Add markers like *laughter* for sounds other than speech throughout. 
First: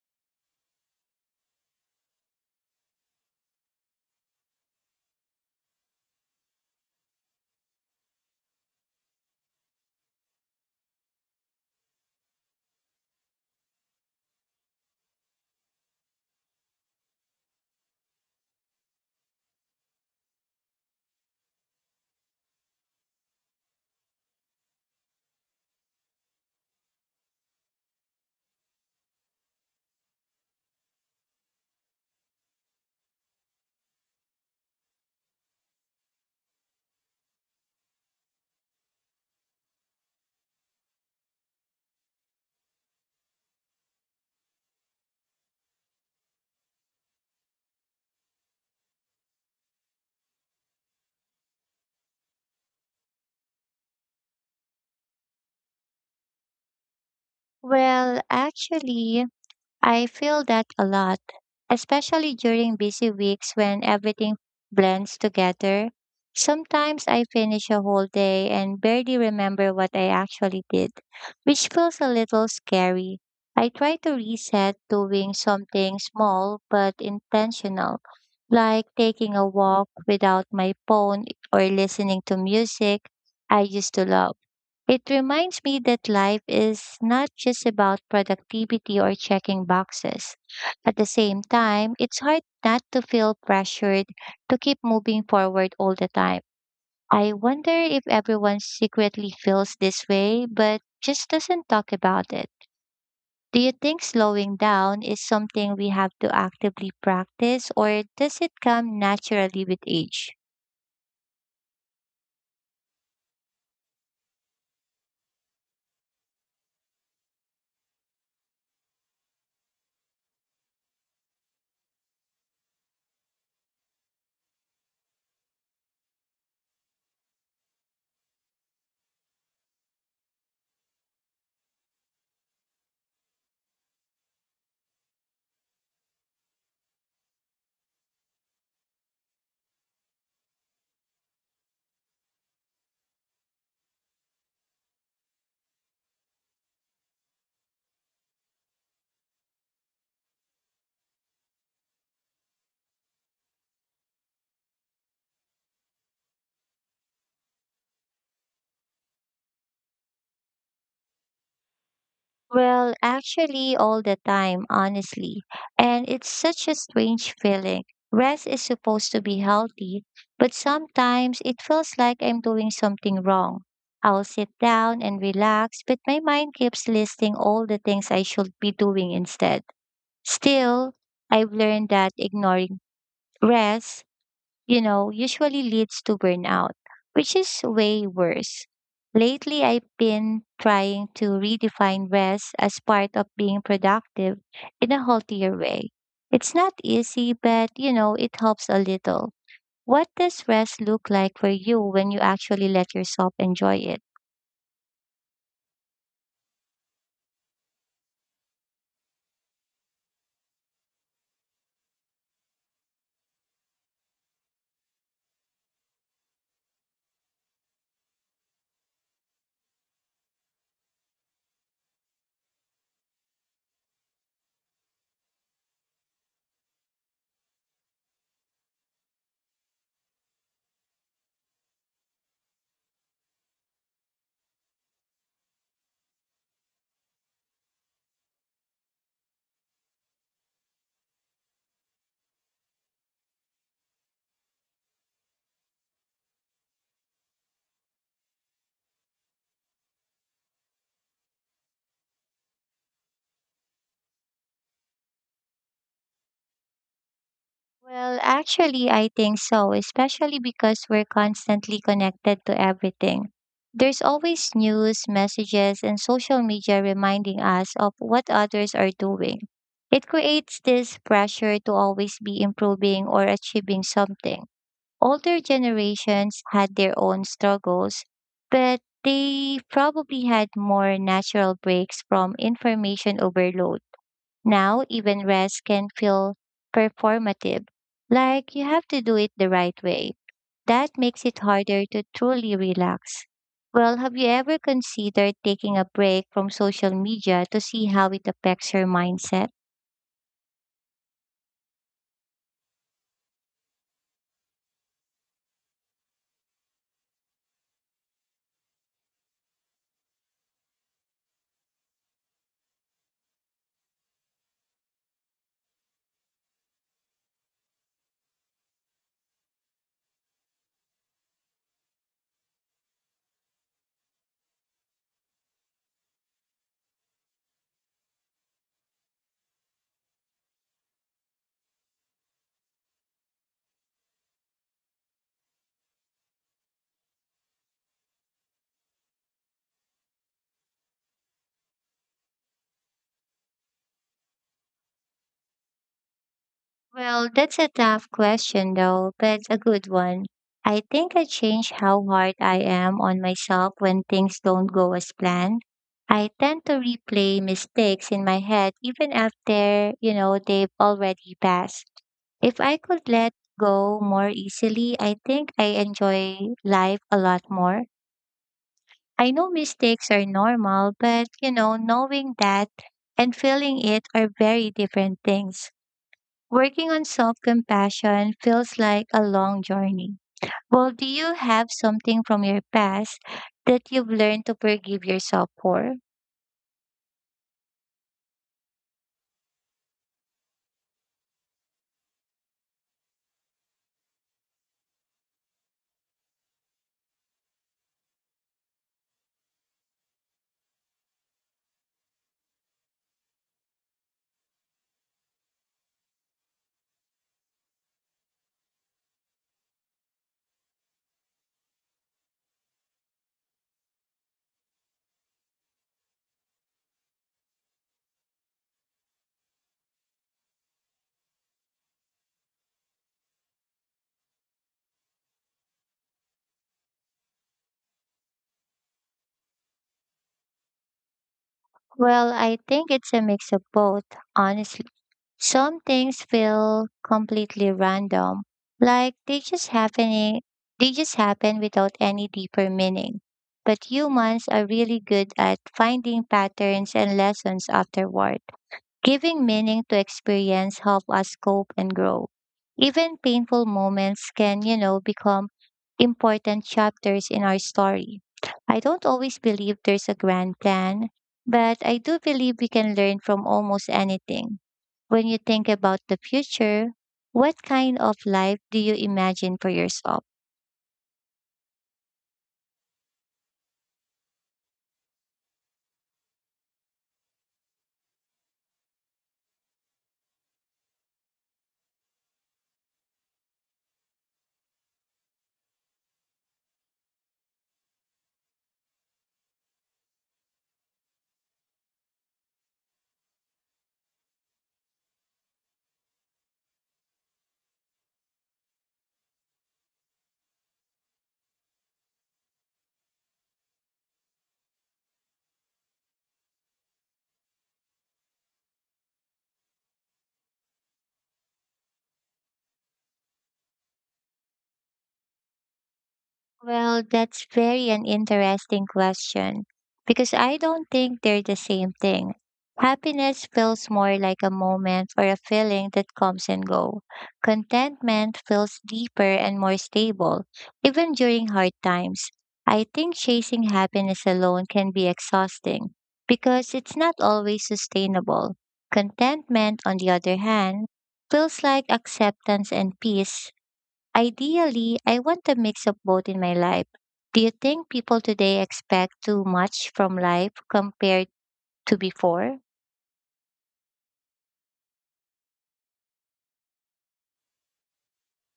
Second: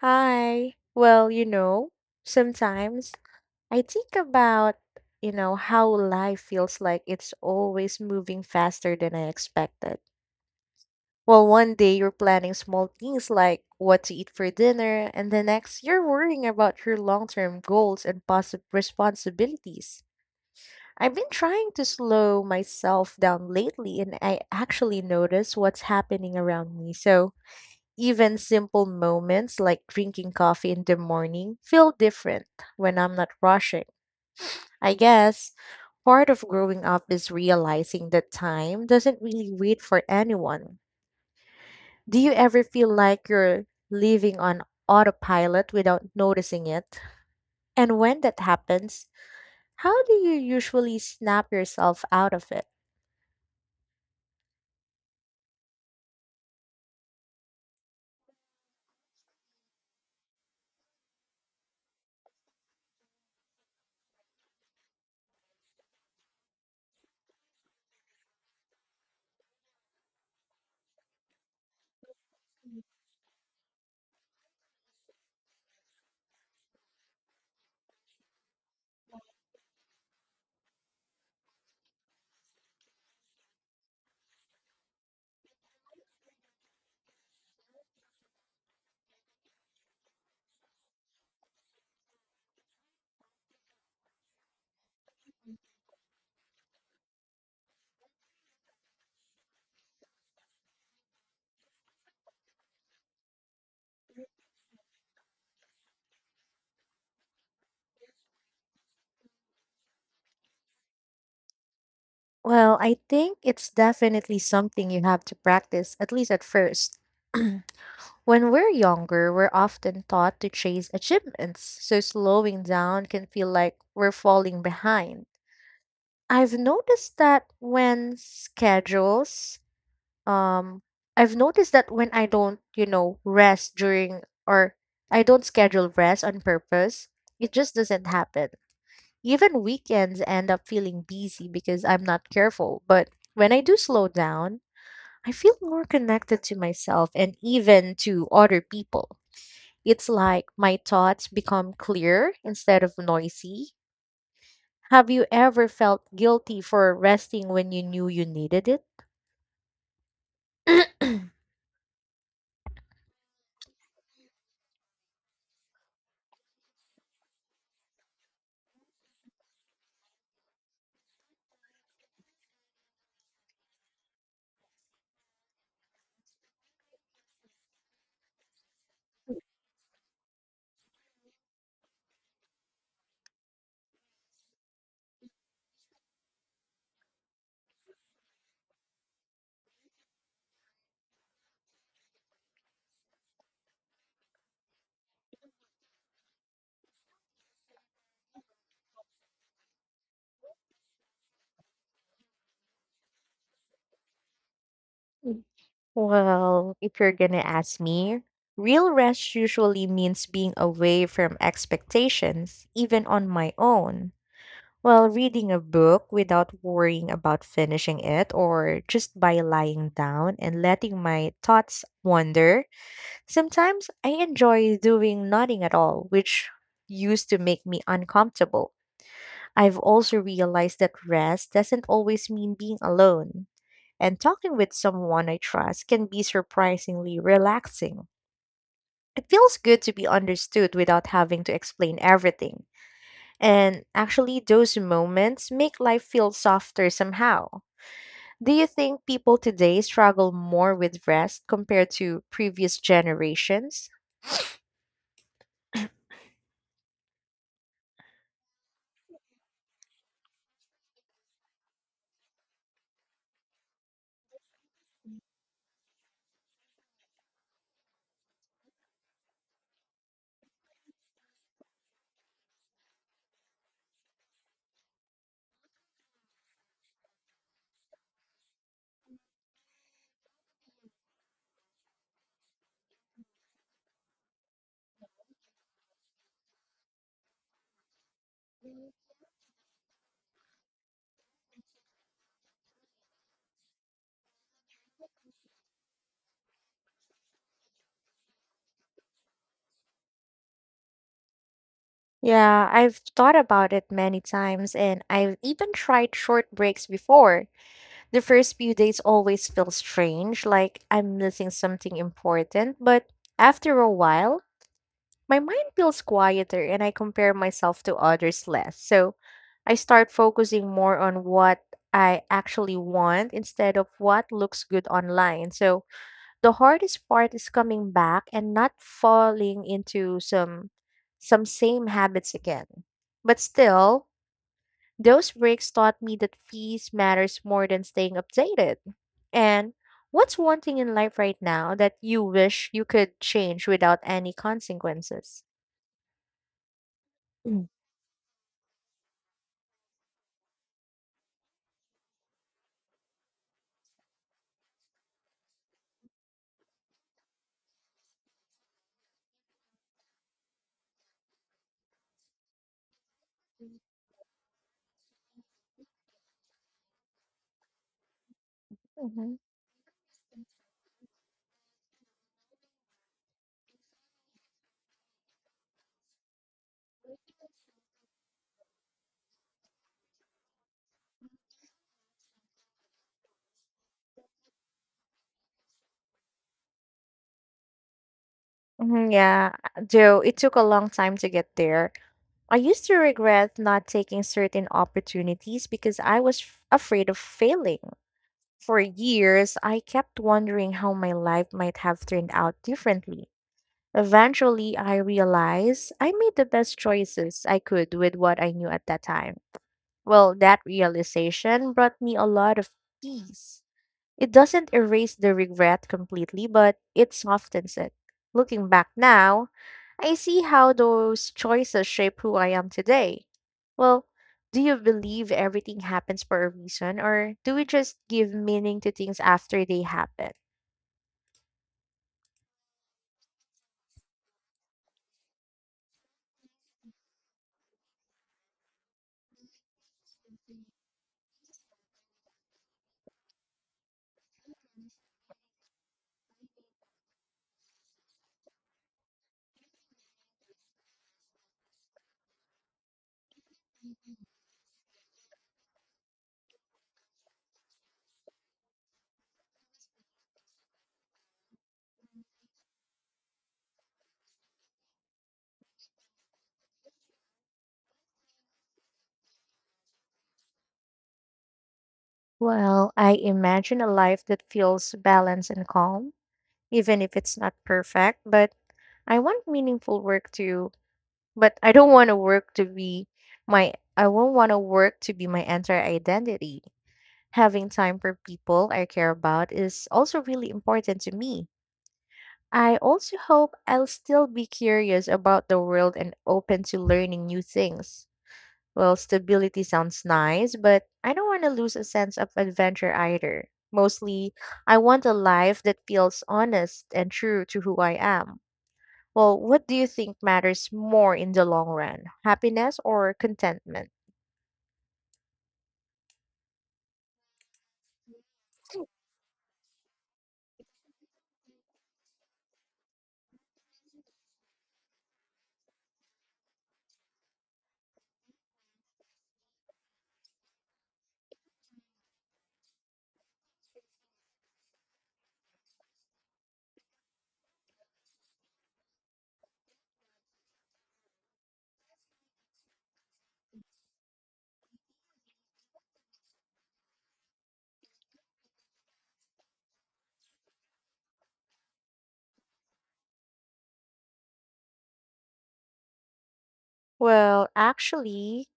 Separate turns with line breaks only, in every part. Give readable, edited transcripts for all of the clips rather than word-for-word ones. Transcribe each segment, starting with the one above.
Hi. Sometimes I think about, how life feels like it's always moving faster than I expected. Well, one day you're planning small things like what to eat for dinner, and the next you're worrying about your long-term goals and possible responsibilities. I've been trying to slow myself down lately, and I actually notice what's happening around me. So, even simple moments like drinking coffee in the morning feel different when I'm not rushing. I guess part of growing up is realizing that time doesn't really wait for anyone. Do you ever feel like you're living on autopilot without noticing it? And when that happens, how do you usually snap yourself out of it?
Well, actually, I feel that a lot, especially during busy weeks when everything blends together. Sometimes I finish a whole day and barely remember what I actually did, which feels a little scary. I try to reset doing something small but intentional, like taking a walk without my phone or listening to music I used to love. It reminds me that life is not just about productivity or checking boxes. At the same time, it's hard not to feel pressured to keep moving forward all the time. I wonder if everyone secretly feels this way, but just doesn't talk about it. Do you think slowing down is something we have to actively practice, or does it come naturally with age?
Well, I think it's definitely something you have to practice, at least at first. *clears throat* When we're younger, we're often taught to chase achievements, so slowing down can feel like we're falling behind. I've noticed that when schedules, um, I've noticed that when I don't, rest during or I don't schedule rest on purpose, it just doesn't happen. Even weekends end up feeling busy because I'm not careful. But when I do slow down, I feel more connected to myself and even to other people. It's like my thoughts become clear instead of noisy. Have you ever felt guilty for resting when you knew you needed it?
Well, actually, all the time, honestly. And it's such a strange feeling. Rest is supposed to be healthy, but sometimes it feels like I'm doing something wrong. I'll sit down and relax, but my mind keeps listing all the things I should be doing instead. Still, I've learned that ignoring rest usually leads to burnout, which is way worse. Lately, I've been trying to redefine rest as part of being productive in a healthier way. It's not easy, but it helps a little. What does rest look like for you when you actually let yourself enjoy it?
Mm. Well, if you're gonna ask me, real rest usually means being away from expectations, even on my own. Well, reading a book without worrying about finishing it, or just by lying down and letting my thoughts wander, sometimes I enjoy doing nothing at all, which used to make me uncomfortable. I've also realized that rest doesn't always mean being alone, and talking with someone I trust can be surprisingly relaxing. It feels good to be understood without having to explain everything, and actually, those moments make life feel softer somehow. Do you think people today struggle more with rest compared to previous generations?
Well, actually, I think so, especially because we're constantly connected to everything. There's always news, messages, and social media reminding us of what others are doing. It creates this pressure to always be improving or achieving something. Older generations had their own struggles, but they probably had more natural breaks from information overload. Now, even rest can feel performative, like you have to do it the right way. That makes it harder to truly relax. Well, have you ever considered taking a break from social media to see how it affects your mindset?
Yeah, I've thought about it many times and I've even tried short breaks before. The first few days always feel strange, like I'm missing something important, but after a while, my mind feels quieter and I compare myself to others less. So I start focusing more on what I actually want instead of what looks good online. So the hardest part is coming back and not falling into some same habits again. But still, those breaks taught me that peace matters more than staying updated. And what's one thing in life right now that you wish you could change without any consequences?
Well, that's
Mm-hmm.
a tough question, though, but a good one. I think I change how hard I am on myself when things don't go as planned. I tend to replay mistakes in my head even after, they've already passed. If I could let go more easily, I think I enjoy life a lot more. I know mistakes are normal, but, knowing that and feeling it are very different things. Working on self compassion feels like a long journey. Well, do you have something from your past that you've learned to forgive yourself for?
Mm-hmm. Yeah, though it took a long time to get there. I used to regret not taking certain opportunities because I was f- afraid of failing. For years, I kept wondering how my life might have turned out differently. Eventually, I realized I made the best choices I could with what I knew at that time. Well, that realization brought me a lot of peace. It doesn't erase the regret completely, but it softens it. Looking back now, I see how those choices shape who I am today. Well, do you believe everything happens for a reason, or do we just give meaning to things after they happen?
Well, I think it's a mix of both, honestly. Some things feel completely random, like they just happen without any deeper meaning. But humans are really good at finding patterns and lessons afterward. Giving meaning to experience help us cope and grow. Even painful moments can become important chapters in our story. I don't always believe there's a grand plan, but I do believe we can learn from almost anything. When you think about the future, what kind of life do you imagine for yourself?
Well, I imagine a life that feels balanced and calm, even if it's not perfect, but I want meaningful work to, but I don't want to work to be I won't want to work to be my entire identity. Having time for people I care about is also really important to me. I also hope I'll still be curious about the world and open to learning new things. Well, stability sounds nice, but I don't want to lose a sense of adventure either. Mostly, I want a life that feels honest and true to who I am. Well, what do you think matters more in the long run, happiness or contentment?
Well, that's very an interesting question because I don't think they're the same thing. Happiness feels more like a moment or a feeling that comes and go. Contentment feels deeper and more stable, even during hard times. I think chasing happiness alone can be exhausting because it's not always sustainable. Contentment, on the other hand, feels like acceptance and peace. Ideally, I want a mix of both in my life. Do you think people today expect too much from life compared to before?
Well, actually,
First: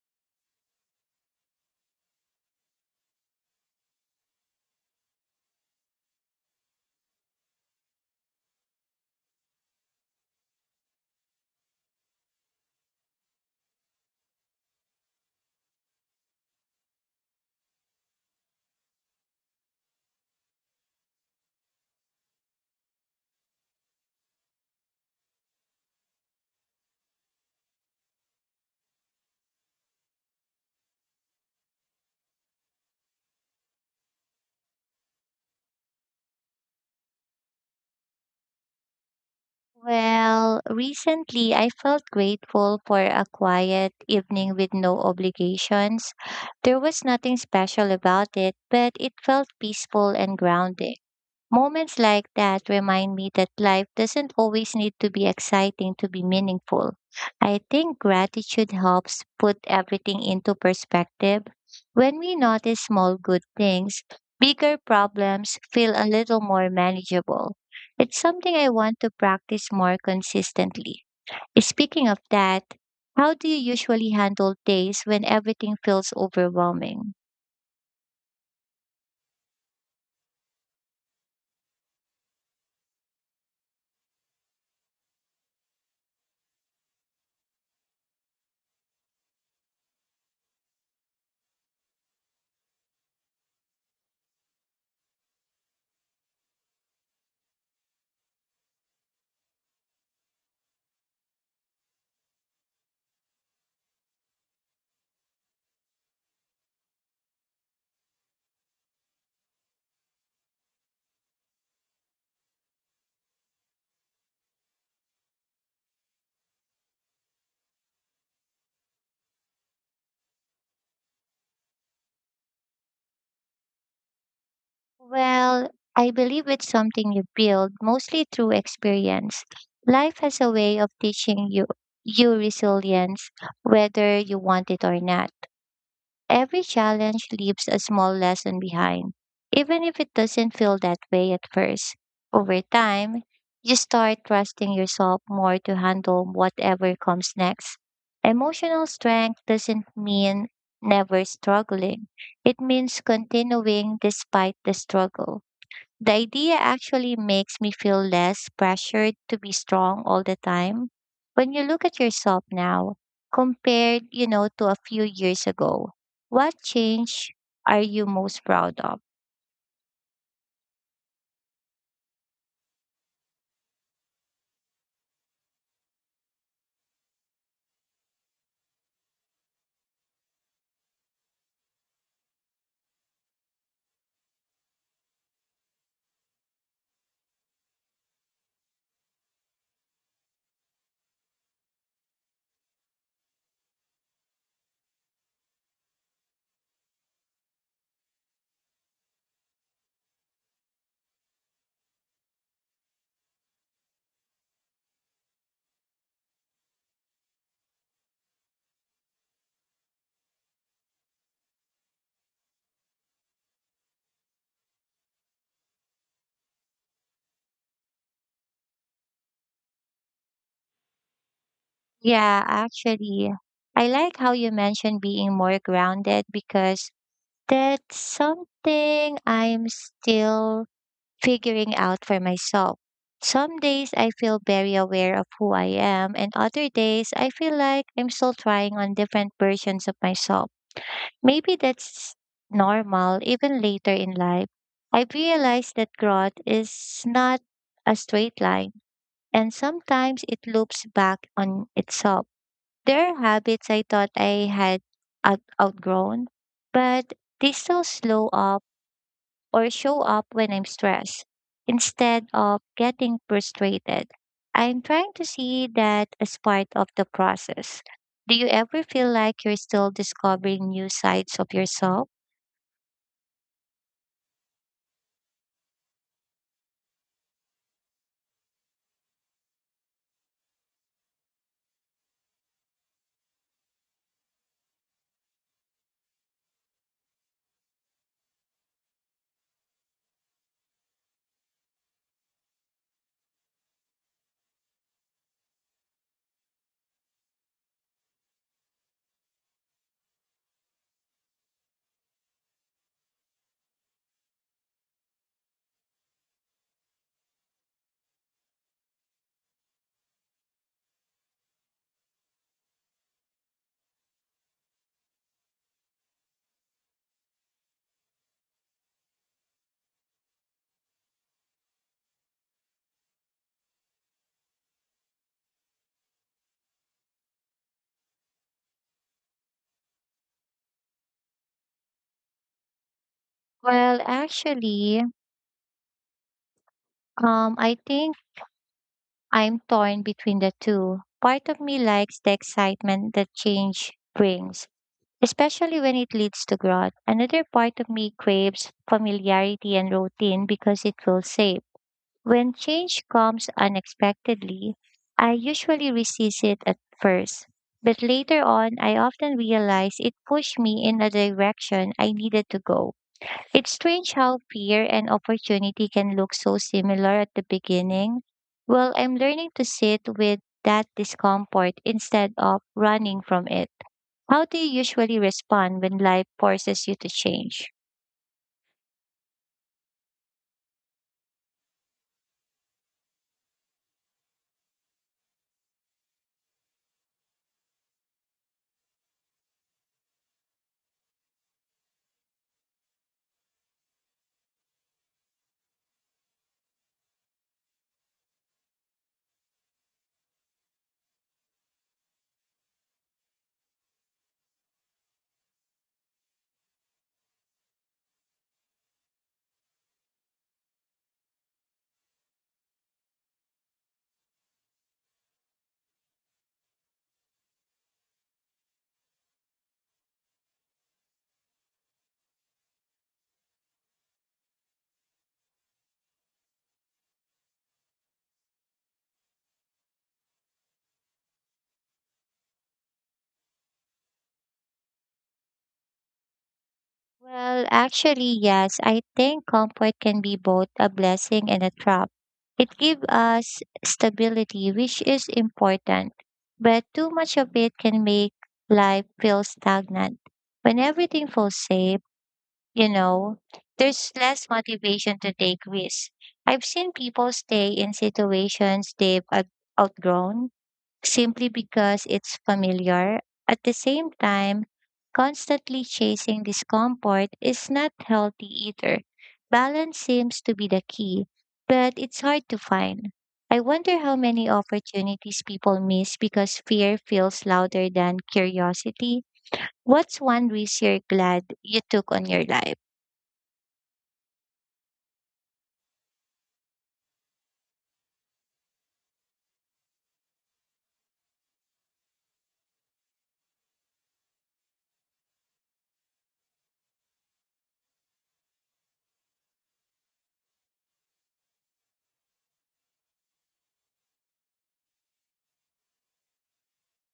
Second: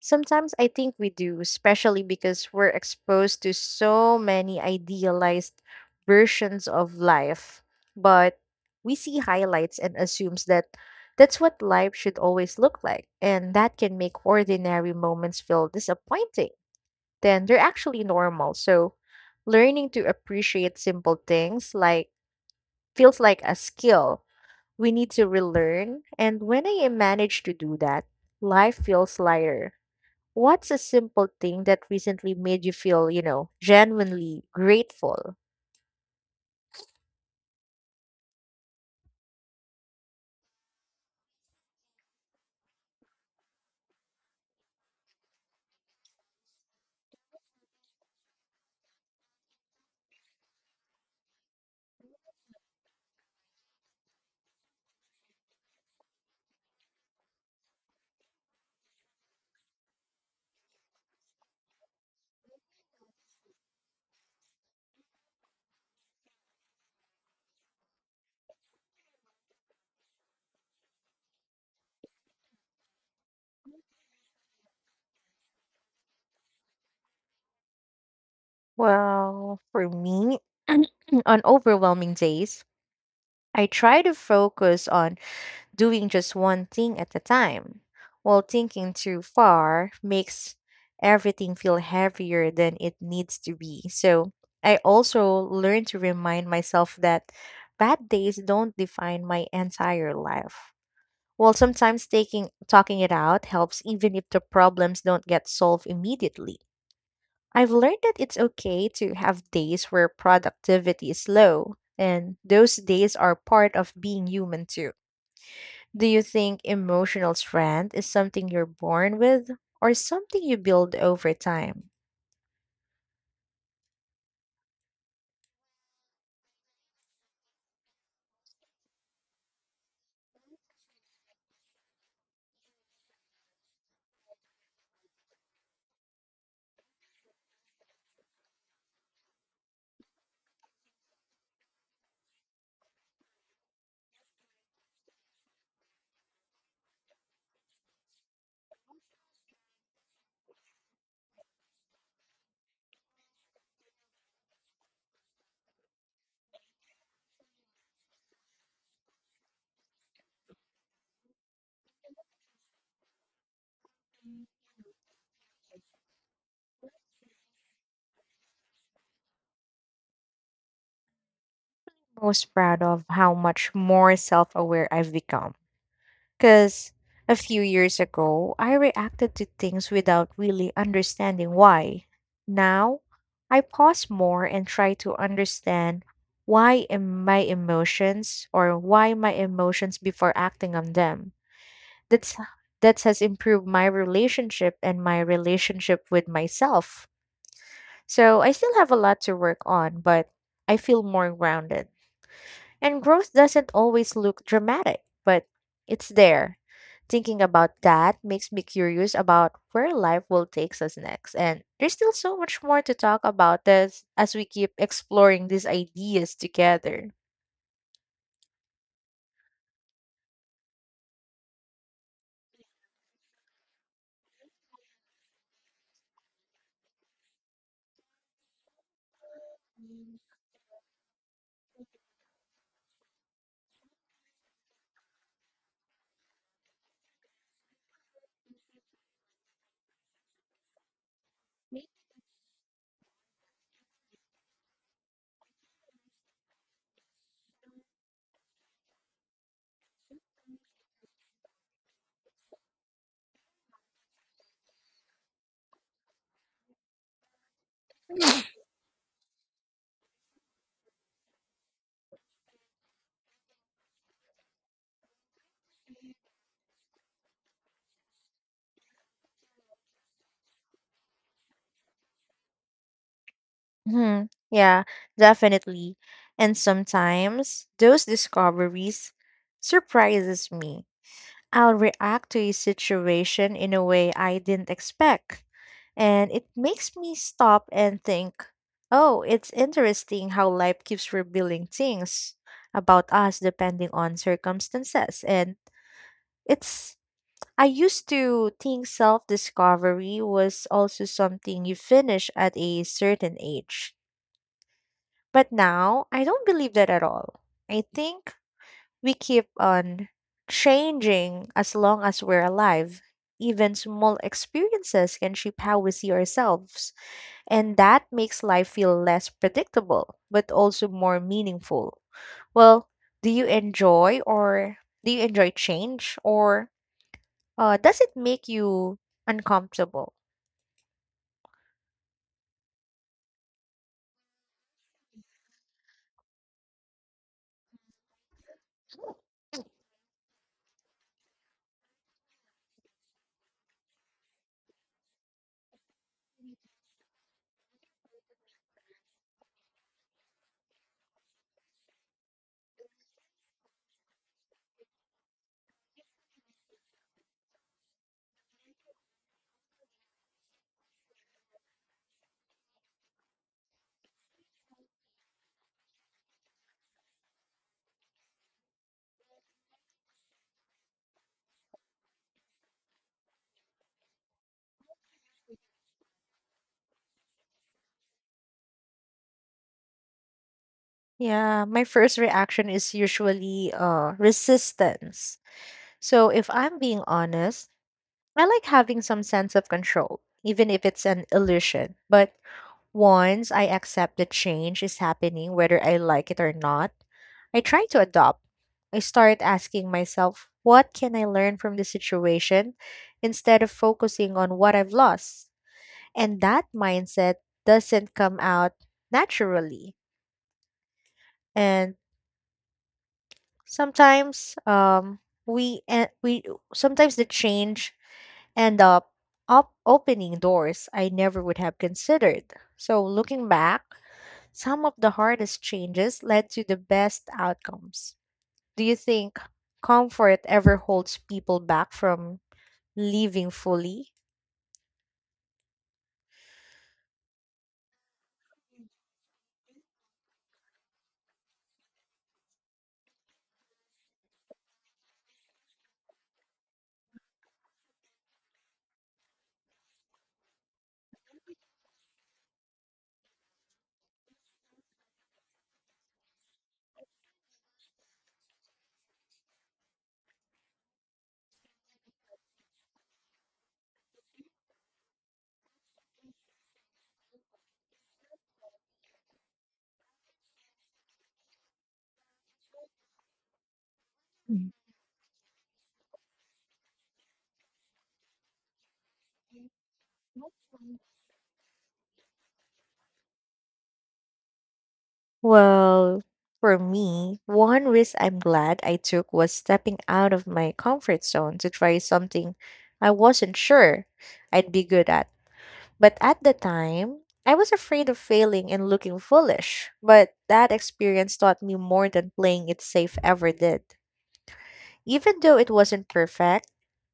Sometimes I think we do, especially because we're exposed to so many idealized versions of life. But we see highlights and assumes that that's what life should always look like, and that can make ordinary moments feel disappointing. Then they're actually normal. So, learning to appreciate simple things like feels like a skill we need to relearn, and when I manage to do that, life feels lighter. What's a simple thing that recently made you feel, genuinely grateful?
Well, recently I felt grateful for a quiet evening with no obligations. There was nothing special about it, but it felt peaceful and grounded. Moments like that remind me that life doesn't always need to be exciting to be meaningful. I think gratitude helps put everything into perspective. When we notice small good things, bigger problems feel a little more manageable. It's something I want to practice more consistently. Speaking of that, how do you usually handle days when everything feels overwhelming?
Well, for me, *clears throat* on overwhelming days, I try to focus on doing just one thing at a time, while thinking too far makes everything feel heavier than it needs to be. So I also learned to remind myself that bad days don't define my entire life. While sometimes taking talking it out helps even if the problems don't get solved immediately. I've learned that it's okay to have days where productivity is low, and those days are part of being human too. Do you think emotional strength is something you're born with or something you build over time?
Well, I believe it's something you build mostly through experience. Life has a way of teaching you resilience, whether you want it or not. Every challenge leaves a small lesson behind, even if it doesn't feel that way at first. Over time, you start trusting yourself more to handle whatever comes next. Emotional strength doesn't mean never struggling. It means continuing despite the struggle. The idea actually makes me feel less pressured to be strong all the time. When you look at yourself now, compared to a few years ago, what change are you most proud of?
Most proud of how much more self aware I've become. Because a few years ago, I reacted to things without really understanding why. Now, I pause more and try to understand why my emotions before acting on them that's that has improved my relationship with myself. So I still have a lot to work on, but I feel more grounded. And growth doesn't always look dramatic, but it's there. Thinking about that makes me curious about where life will take us next. And there's still so much more to talk about as we keep exploring these ideas together.
Yeah, actually, I like how you mentioned being more grounded because that's something I'm still figuring out for myself. Some days I feel very aware of who I am, and other days I feel like I'm still trying on different versions of myself. Maybe that's normal even later in life. I've realized that growth is not a straight line, and sometimes it loops back on itself. There are habits I thought I had outgrown, but they still slow up or show up when I'm stressed instead of getting frustrated. I'm trying to see that as part of the process. Do you ever feel like you're still discovering new sides of yourself?
Hmm. Yeah, definitely. And sometimes those discoveries surprises me. I'll react to a situation in a way I didn't expect, and it makes me stop and think, "Oh, it's interesting how life keeps revealing things about us depending on circumstances." And it's I used to think self-discovery was also something you finish at a certain age. But now, I don't believe that at all. I think we keep on changing as long as we're alive. Even small experiences can shape how we see ourselves, and that makes life feel less predictable, but also more meaningful. Well, do you enjoy or do you enjoy change or does it make you uncomfortable?
Well, actually, I think I'm torn between the two. Part of me likes the excitement that change brings, especially when it leads to growth. Another part of me craves familiarity and routine because it feels safe. When change comes unexpectedly, I usually resist it at first, but later on, I often realize it pushed me in a direction I needed to go. It's strange how fear and opportunity can look so similar at the beginning. Well, I'm learning to sit with that discomfort instead of running from it. How do you usually respond when life forces you to change?
Yeah, my first reaction is usually resistance. So, if I'm being honest, I like having some sense of control, even if it's an illusion. But once I accept the change is happening, whether I like it or not, I try to adopt. I start asking myself, what can I learn from the situation instead of focusing on what I've lost? And that mindset doesn't come out naturally. And sometimes we, and we sometimes the change end up, up opening doors I never would have considered. So, looking back, some of the hardest changes led to the best outcomes. Do you think comfort ever holds people back from living fully?
Well, actually, yes, I think comfort can be both a blessing and a trap. It gives us stability, which is important, but too much of it can make life feel stagnant. When everything feels safe, you know, there's less motivation to take risks. I've seen people stay in situations they've outgrown simply because it's familiar. At the same time, constantly chasing discomfort is not healthy either. Balance seems to be the key, but it's hard to find. I wonder how many
Mm.
opportunities people miss because fear feels louder than curiosity. What's one risk you're glad you took on your life?
Well, for me, one risk I'm glad I took was stepping out of my comfort zone to try something I wasn't sure I'd be good at. But at the time, I was afraid of failing and looking foolish. But that experience taught me more than playing it safe ever did. Even though it wasn't perfect,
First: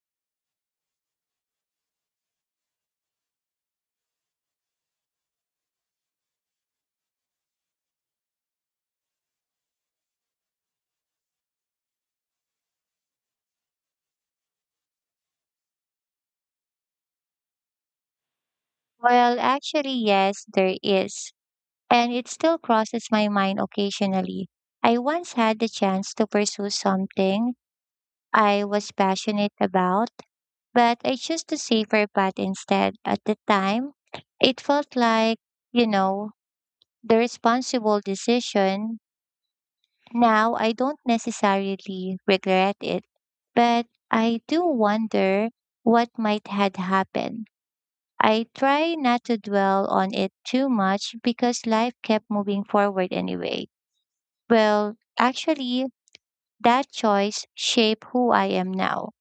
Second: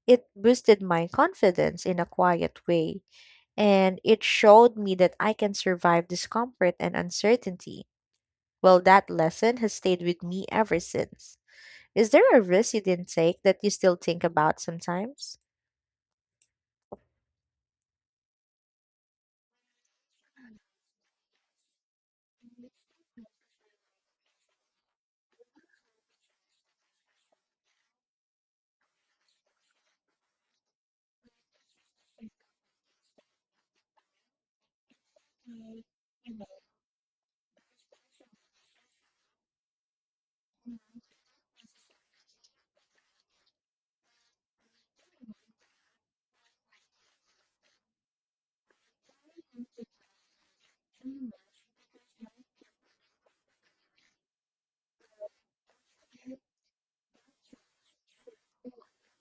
it boosted my confidence in a quiet way, and it showed me that I can survive discomfort and uncertainty. Well, that lesson has stayed with me ever since. Is there a risk you didn't take that you still think about sometimes?
Well, actually, yes, there is. And it still crosses my mind occasionally. I once had the chance to pursue something I was passionate about, but I chose the safer path instead. At the time, it felt like, you know, the responsible decision. Now I don't necessarily regret it, but I do wonder what might had happened. I try not to dwell on it too much because life kept moving forward anyway. Well, actually, that choice shaped who I am now,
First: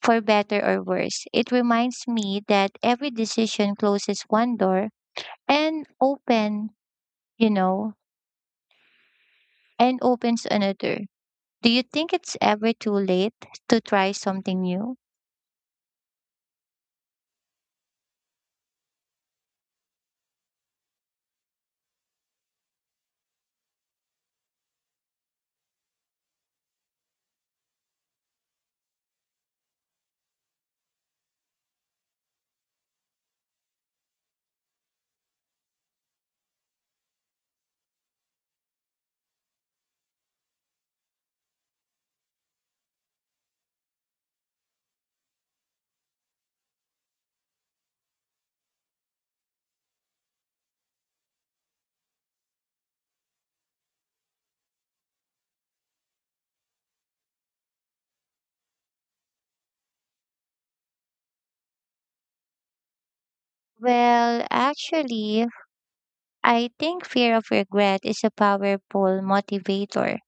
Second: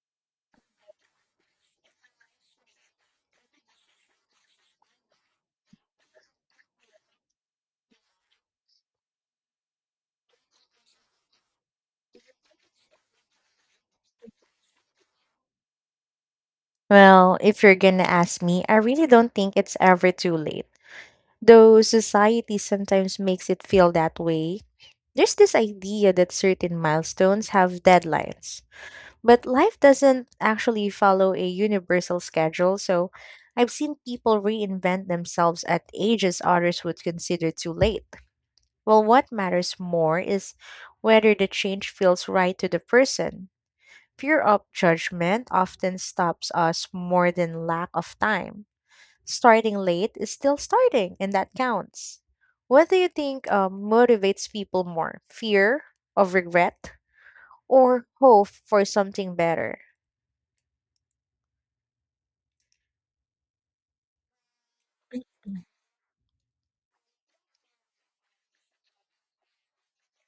for better or worse. It reminds me that every decision closes one door and open, you know, and opens another. Do you think it's ever too late to try something new?
Well, if you're gonna ask me, I really don't think it's ever too late. Though society sometimes makes it feel that way, there's this idea that certain milestones have deadlines. But life doesn't actually follow a universal schedule, so I've seen people reinvent themselves at ages others would consider too late. Well, what matters more is whether the change feels right to the person. Fear of judgment often stops us more than lack of time. Starting late is still starting, and that counts. What do you think motivates people more? Fear of regret or hope for something better?
Well, actually, I think fear of regret is a powerful motivator,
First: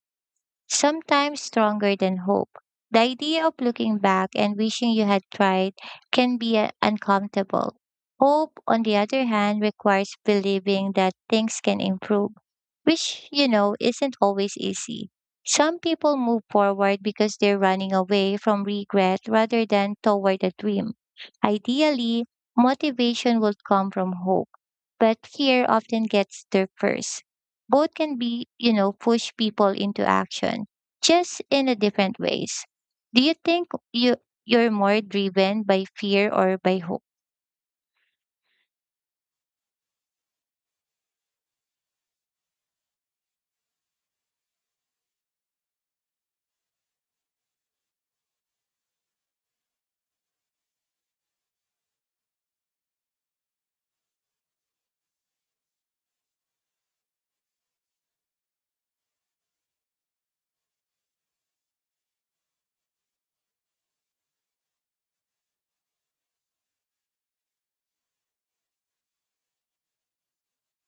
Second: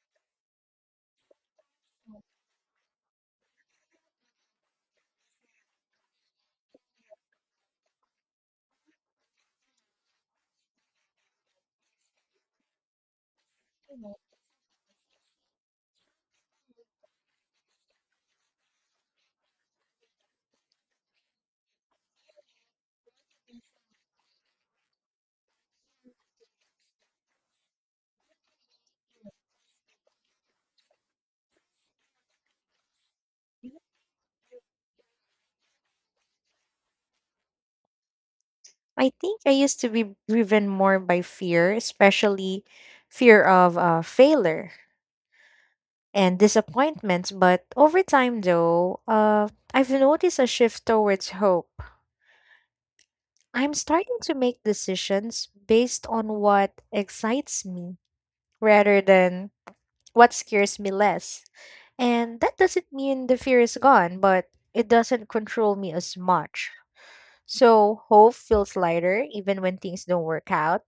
sometimes stronger than hope. The idea of looking back and wishing you had tried can be uncomfortable. Hope, on the other hand, requires believing that things can improve, which isn't always easy. Some people move forward because they're running away from regret rather than toward a dream. Ideally, motivation would come from hope, but fear often gets there first. Both can push people into action, just in a different ways. Do you think you're more driven by fear or by hope?
I think I used to be driven more by fear, especially fear of failure and disappointments. But over time, though, I've noticed a shift towards hope. I'm starting to make decisions based on what excites me rather than what scares me less. And that doesn't mean the fear is gone, but it doesn't control me as much. So hope feels lighter even when things don't work out.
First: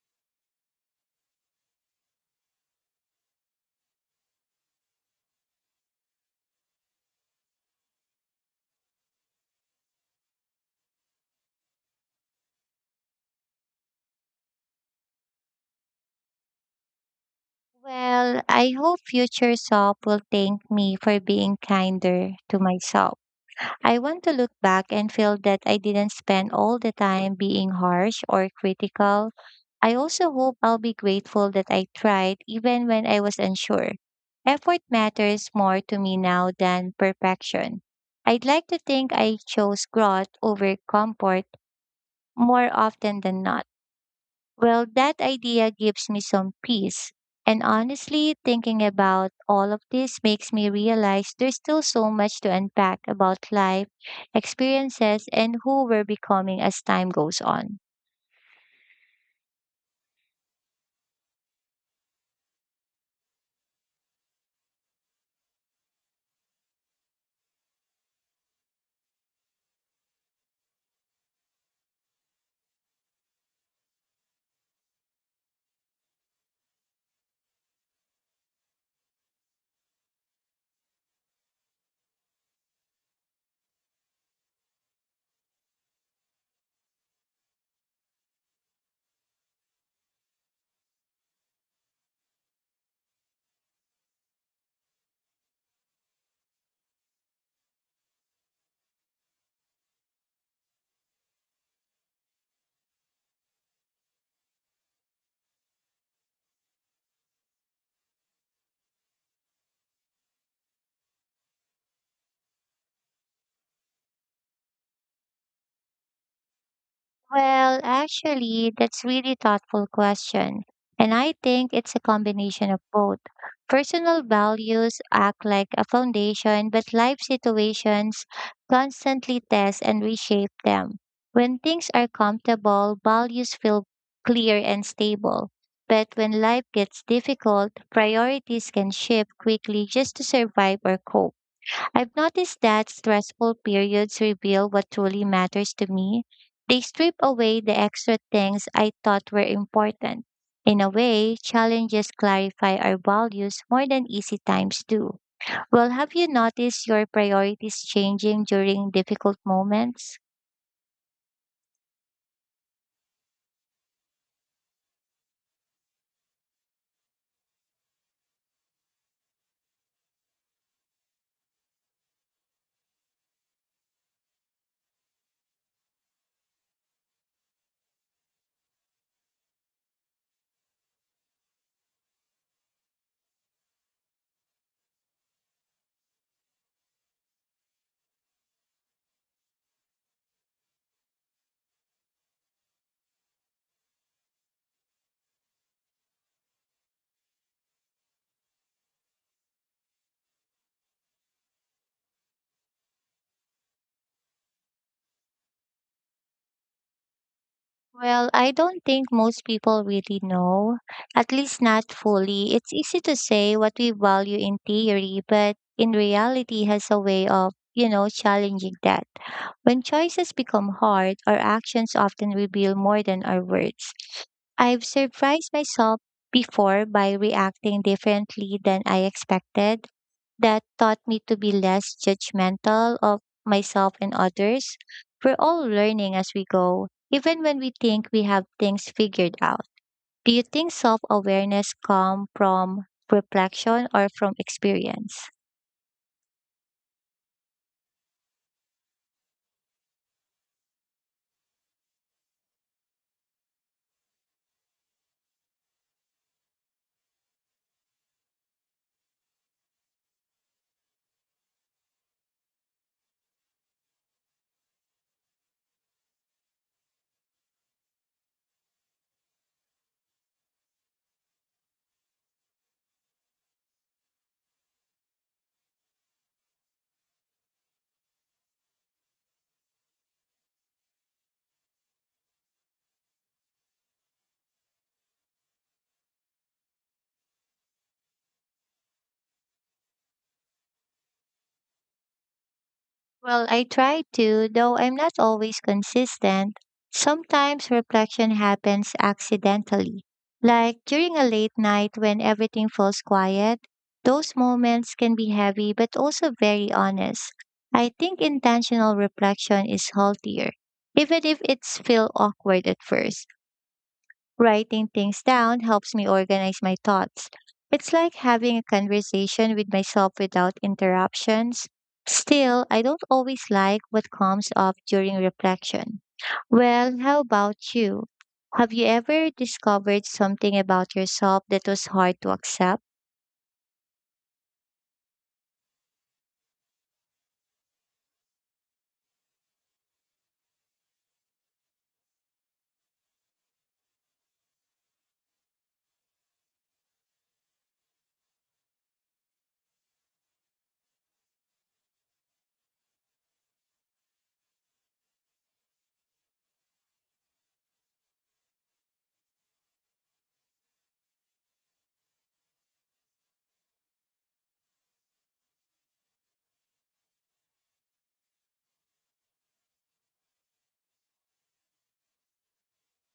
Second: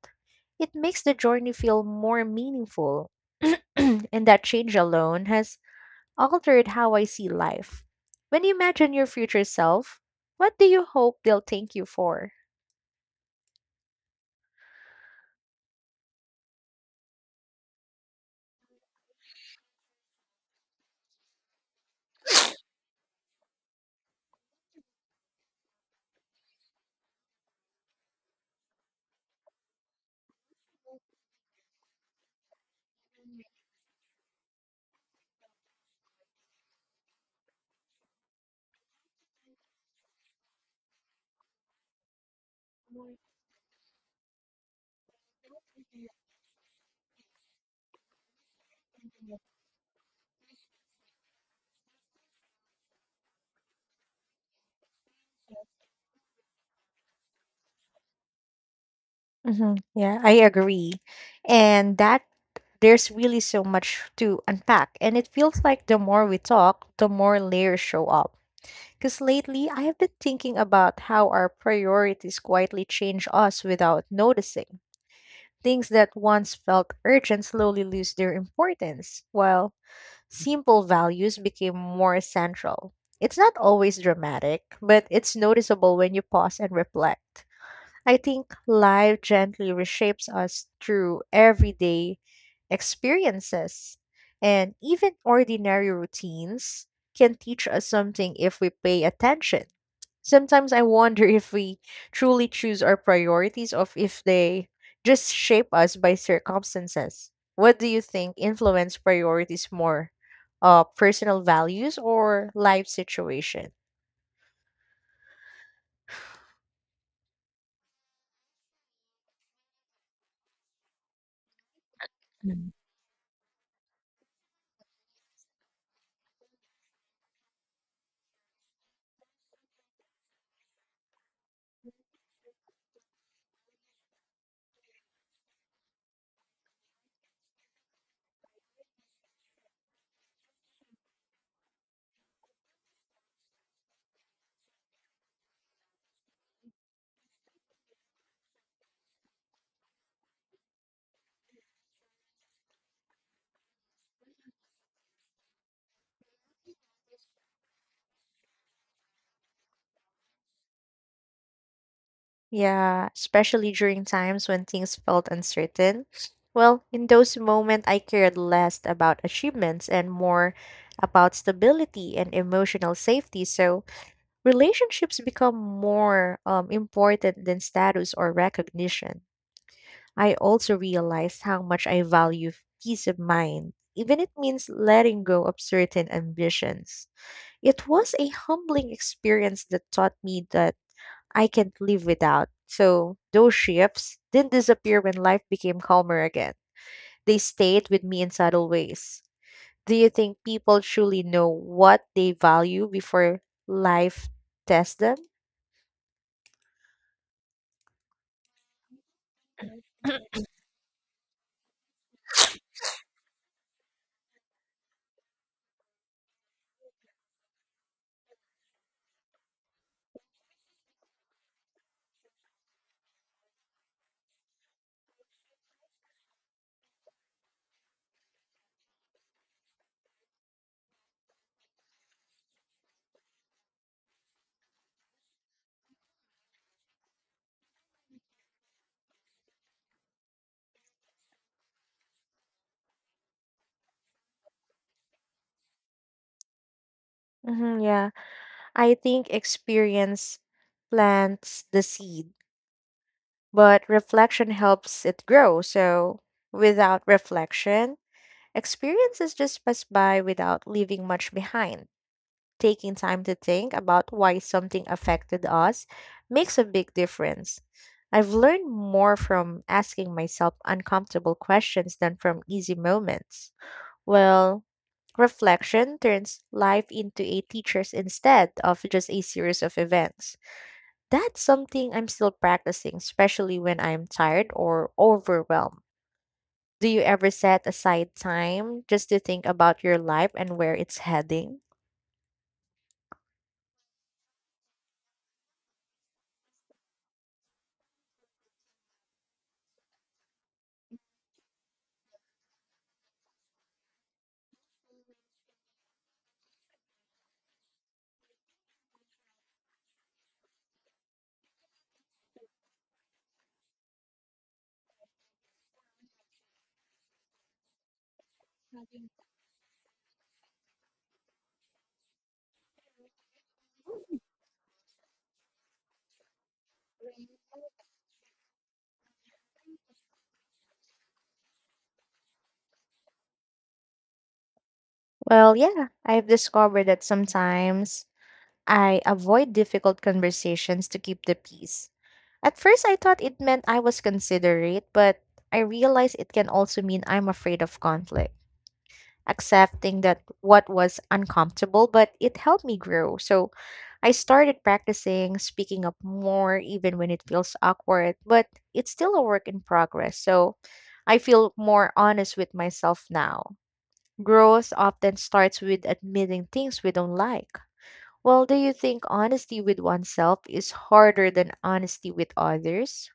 It makes the journey feel more meaningful. *clears throat* And that change alone has altered how I see life. When you imagine your future self, what do you hope they'll thank you for?
Well, I hope future self will thank me for being kinder to myself. I want to look back and feel that I didn't spend all the time being harsh or critical. I also hope I'll be grateful that I tried even when I was unsure. Effort matters more to me now than perfection. I'd like to think I chose growth over comfort more often than not. Well, that idea gives me some peace. And honestly, thinking about all of this makes me realize there's still so much to unpack about life, experiences, and who we're becoming as time goes on.
Hmm. Yeah, I agree. And that there's really so much to unpack. And it feels like the more we talk, the more layers show up. Because lately, I have been thinking about how our priorities quietly change us without noticing. Things that once felt urgent slowly lose their importance, while simple values became more essential. It's not always dramatic, but it's noticeable when you pause and reflect. I think life gently reshapes us through everyday experiences, and even ordinary routines can teach us something if we pay attention. Sometimes I wonder *laughs* if we truly choose our priorities or if they just shape us by circumstances. What do you think influence priorities more? Personal values or life situation?
Well, actually, that's really thoughtful question. And I think it's a combination of both. Personal values act like a foundation, but life situations constantly test and reshape them. When things are comfortable, values feel clear and stable. But when life gets difficult, priorities can shift quickly just to survive or cope. I've noticed that stressful periods reveal what truly matters to me. They strip away the extra things I thought were important. In a way, challenges clarify our values more than easy times do. Well, have you noticed your priorities changing during difficult moments?
Yeah, especially during times when things felt uncertain. Well, in those moments, I cared less about achievements and more about stability and emotional safety. So relationships become more important than status or recognition. I also realized how much I value peace of mind, even it means letting go of certain ambitions. It was a humbling experience that taught me that I can't live without. So those shifts didn't disappear when life became calmer again. They stayed with me in subtle ways. Do you think people truly know what they value before life tests them?
Well, I don't think most people really know, at least not fully. It's easy to say what we value in theory, but in reality has a way of challenging that. When choices become hard, our actions often reveal more than our words. I've surprised myself before by reacting differently than I expected. That taught me to be less judgmental of myself and others. We're all learning as we go even when we think we have things figured out. Do you think self awareness comes from reflection or from experience?
Hmm. Yeah, I think experience plants the seed, but reflection helps it grow. So without reflection, experiences just pass by without leaving much behind. Taking time to think about why something affected us makes a big difference. I've learned more from asking myself uncomfortable questions than from easy moments. Well, reflection turns life into a teacher's instead of just a series of events. That's something I'm still practicing, especially when I'm tired or overwhelmed. Do you ever set aside time just to think about your life and where it's heading?
Well, I try to, though I'm not always consistent. Sometimes reflection happens accidentally, like during a late night when everything falls quiet. Those moments can be heavy but also very honest. I think intentional reflection is healthier, even if it's feel awkward at first. Writing things down helps me organize my thoughts. It's like having a conversation with myself without interruptions. Still, I don't always like what comes up during reflection. Well, how about you? Have you ever discovered something about yourself that was hard to accept?
Well, yeah, I've discovered that sometimes I avoid difficult conversations to keep the peace. At first, I thought it meant I was considerate, but I realized it can also mean I'm afraid of conflict. Accepting that what was uncomfortable, but it helped me grow. So I started practicing speaking up more, even when it feels awkward, but it's still a work in progress. So I feel more honest with myself now. Growth often starts with admitting things we don't like. Well, do you think honesty with oneself is harder than honesty with others?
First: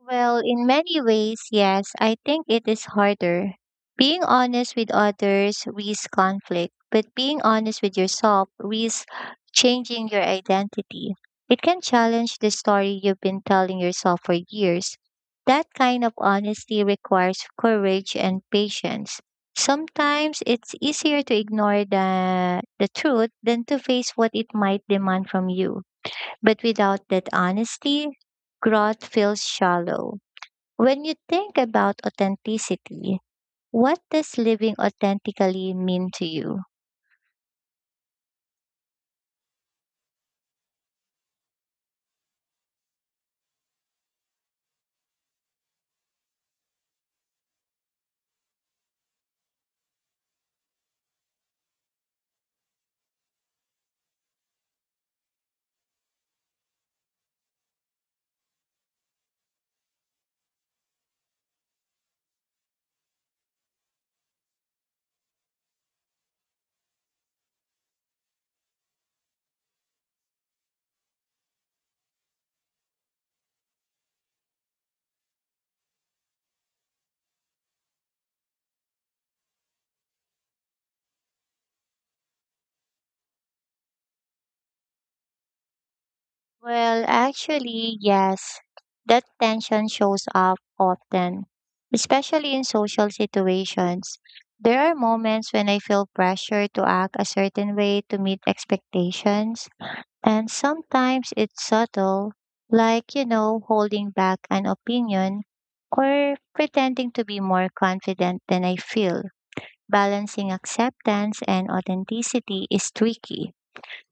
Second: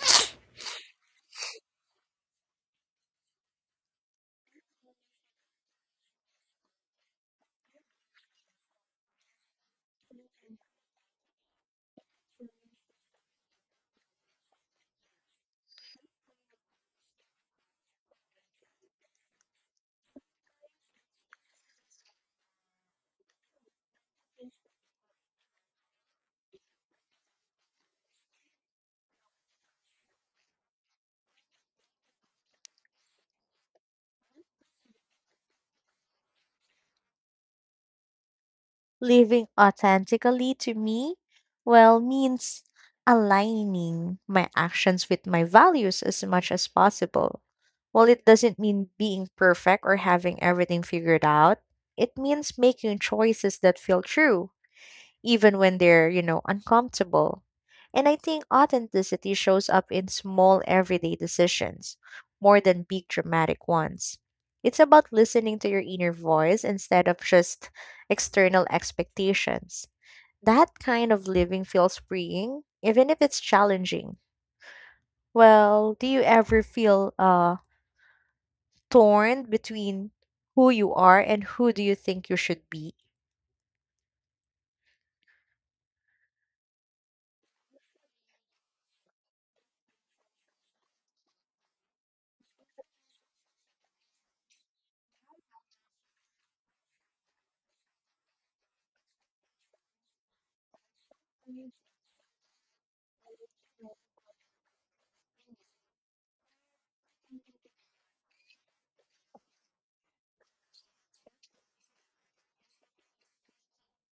Well, in many ways, yes, I think it is harder. Being honest with others risks conflict, but being honest with yourself risks changing your identity. It can challenge the story you've been telling yourself for years. That kind of honesty requires courage and patience. Sometimes it's easier to ignore the truth than to face what it might demand from you. But without that honesty, growth feels shallow. When you think about authenticity, what does living authentically mean to you?
Living authentically to me, well, means aligning my actions with my values as much as possible. Well, it doesn't mean being perfect or having everything figured out. It means making choices that feel true even when they're, uncomfortable. And I think authenticity shows up in small everyday decisions more than big dramatic ones. It's about listening to your inner voice instead of just external expectations. That kind of living feels freeing, even if it's challenging. Well, do you ever feel torn between who you are and who do you think you should be?
Well, actually, yes, that tension shows up often, especially in social situations. There are moments when I feel pressure to act a certain way to meet expectations, and sometimes it's subtle, like holding back an opinion or pretending to be more confident than I feel. Balancing acceptance and authenticity is tricky.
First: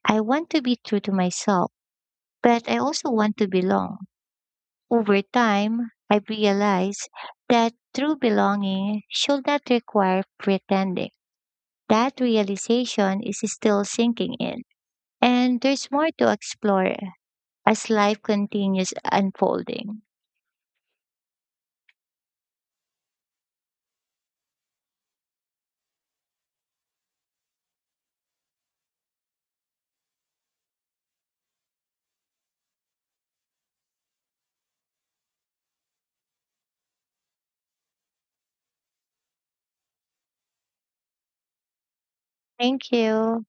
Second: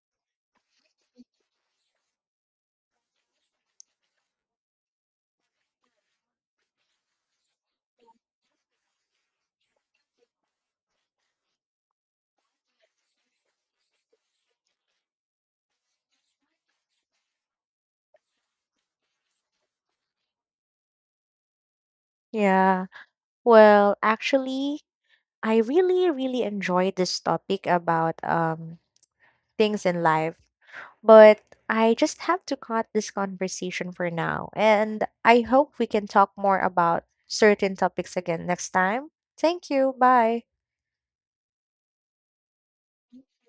I want to be true to myself, but I also want to belong. Over time, I realized that true belonging should not require pretending. That realization is still sinking in, and there's more to explore as life continues unfolding.
Yeah. Well, actually, I really, really enjoyed this topic about things in life, but I just have to cut this conversation for now. And I hope we can talk more about certain topics again next time. Thank you. Bye.
Thank you.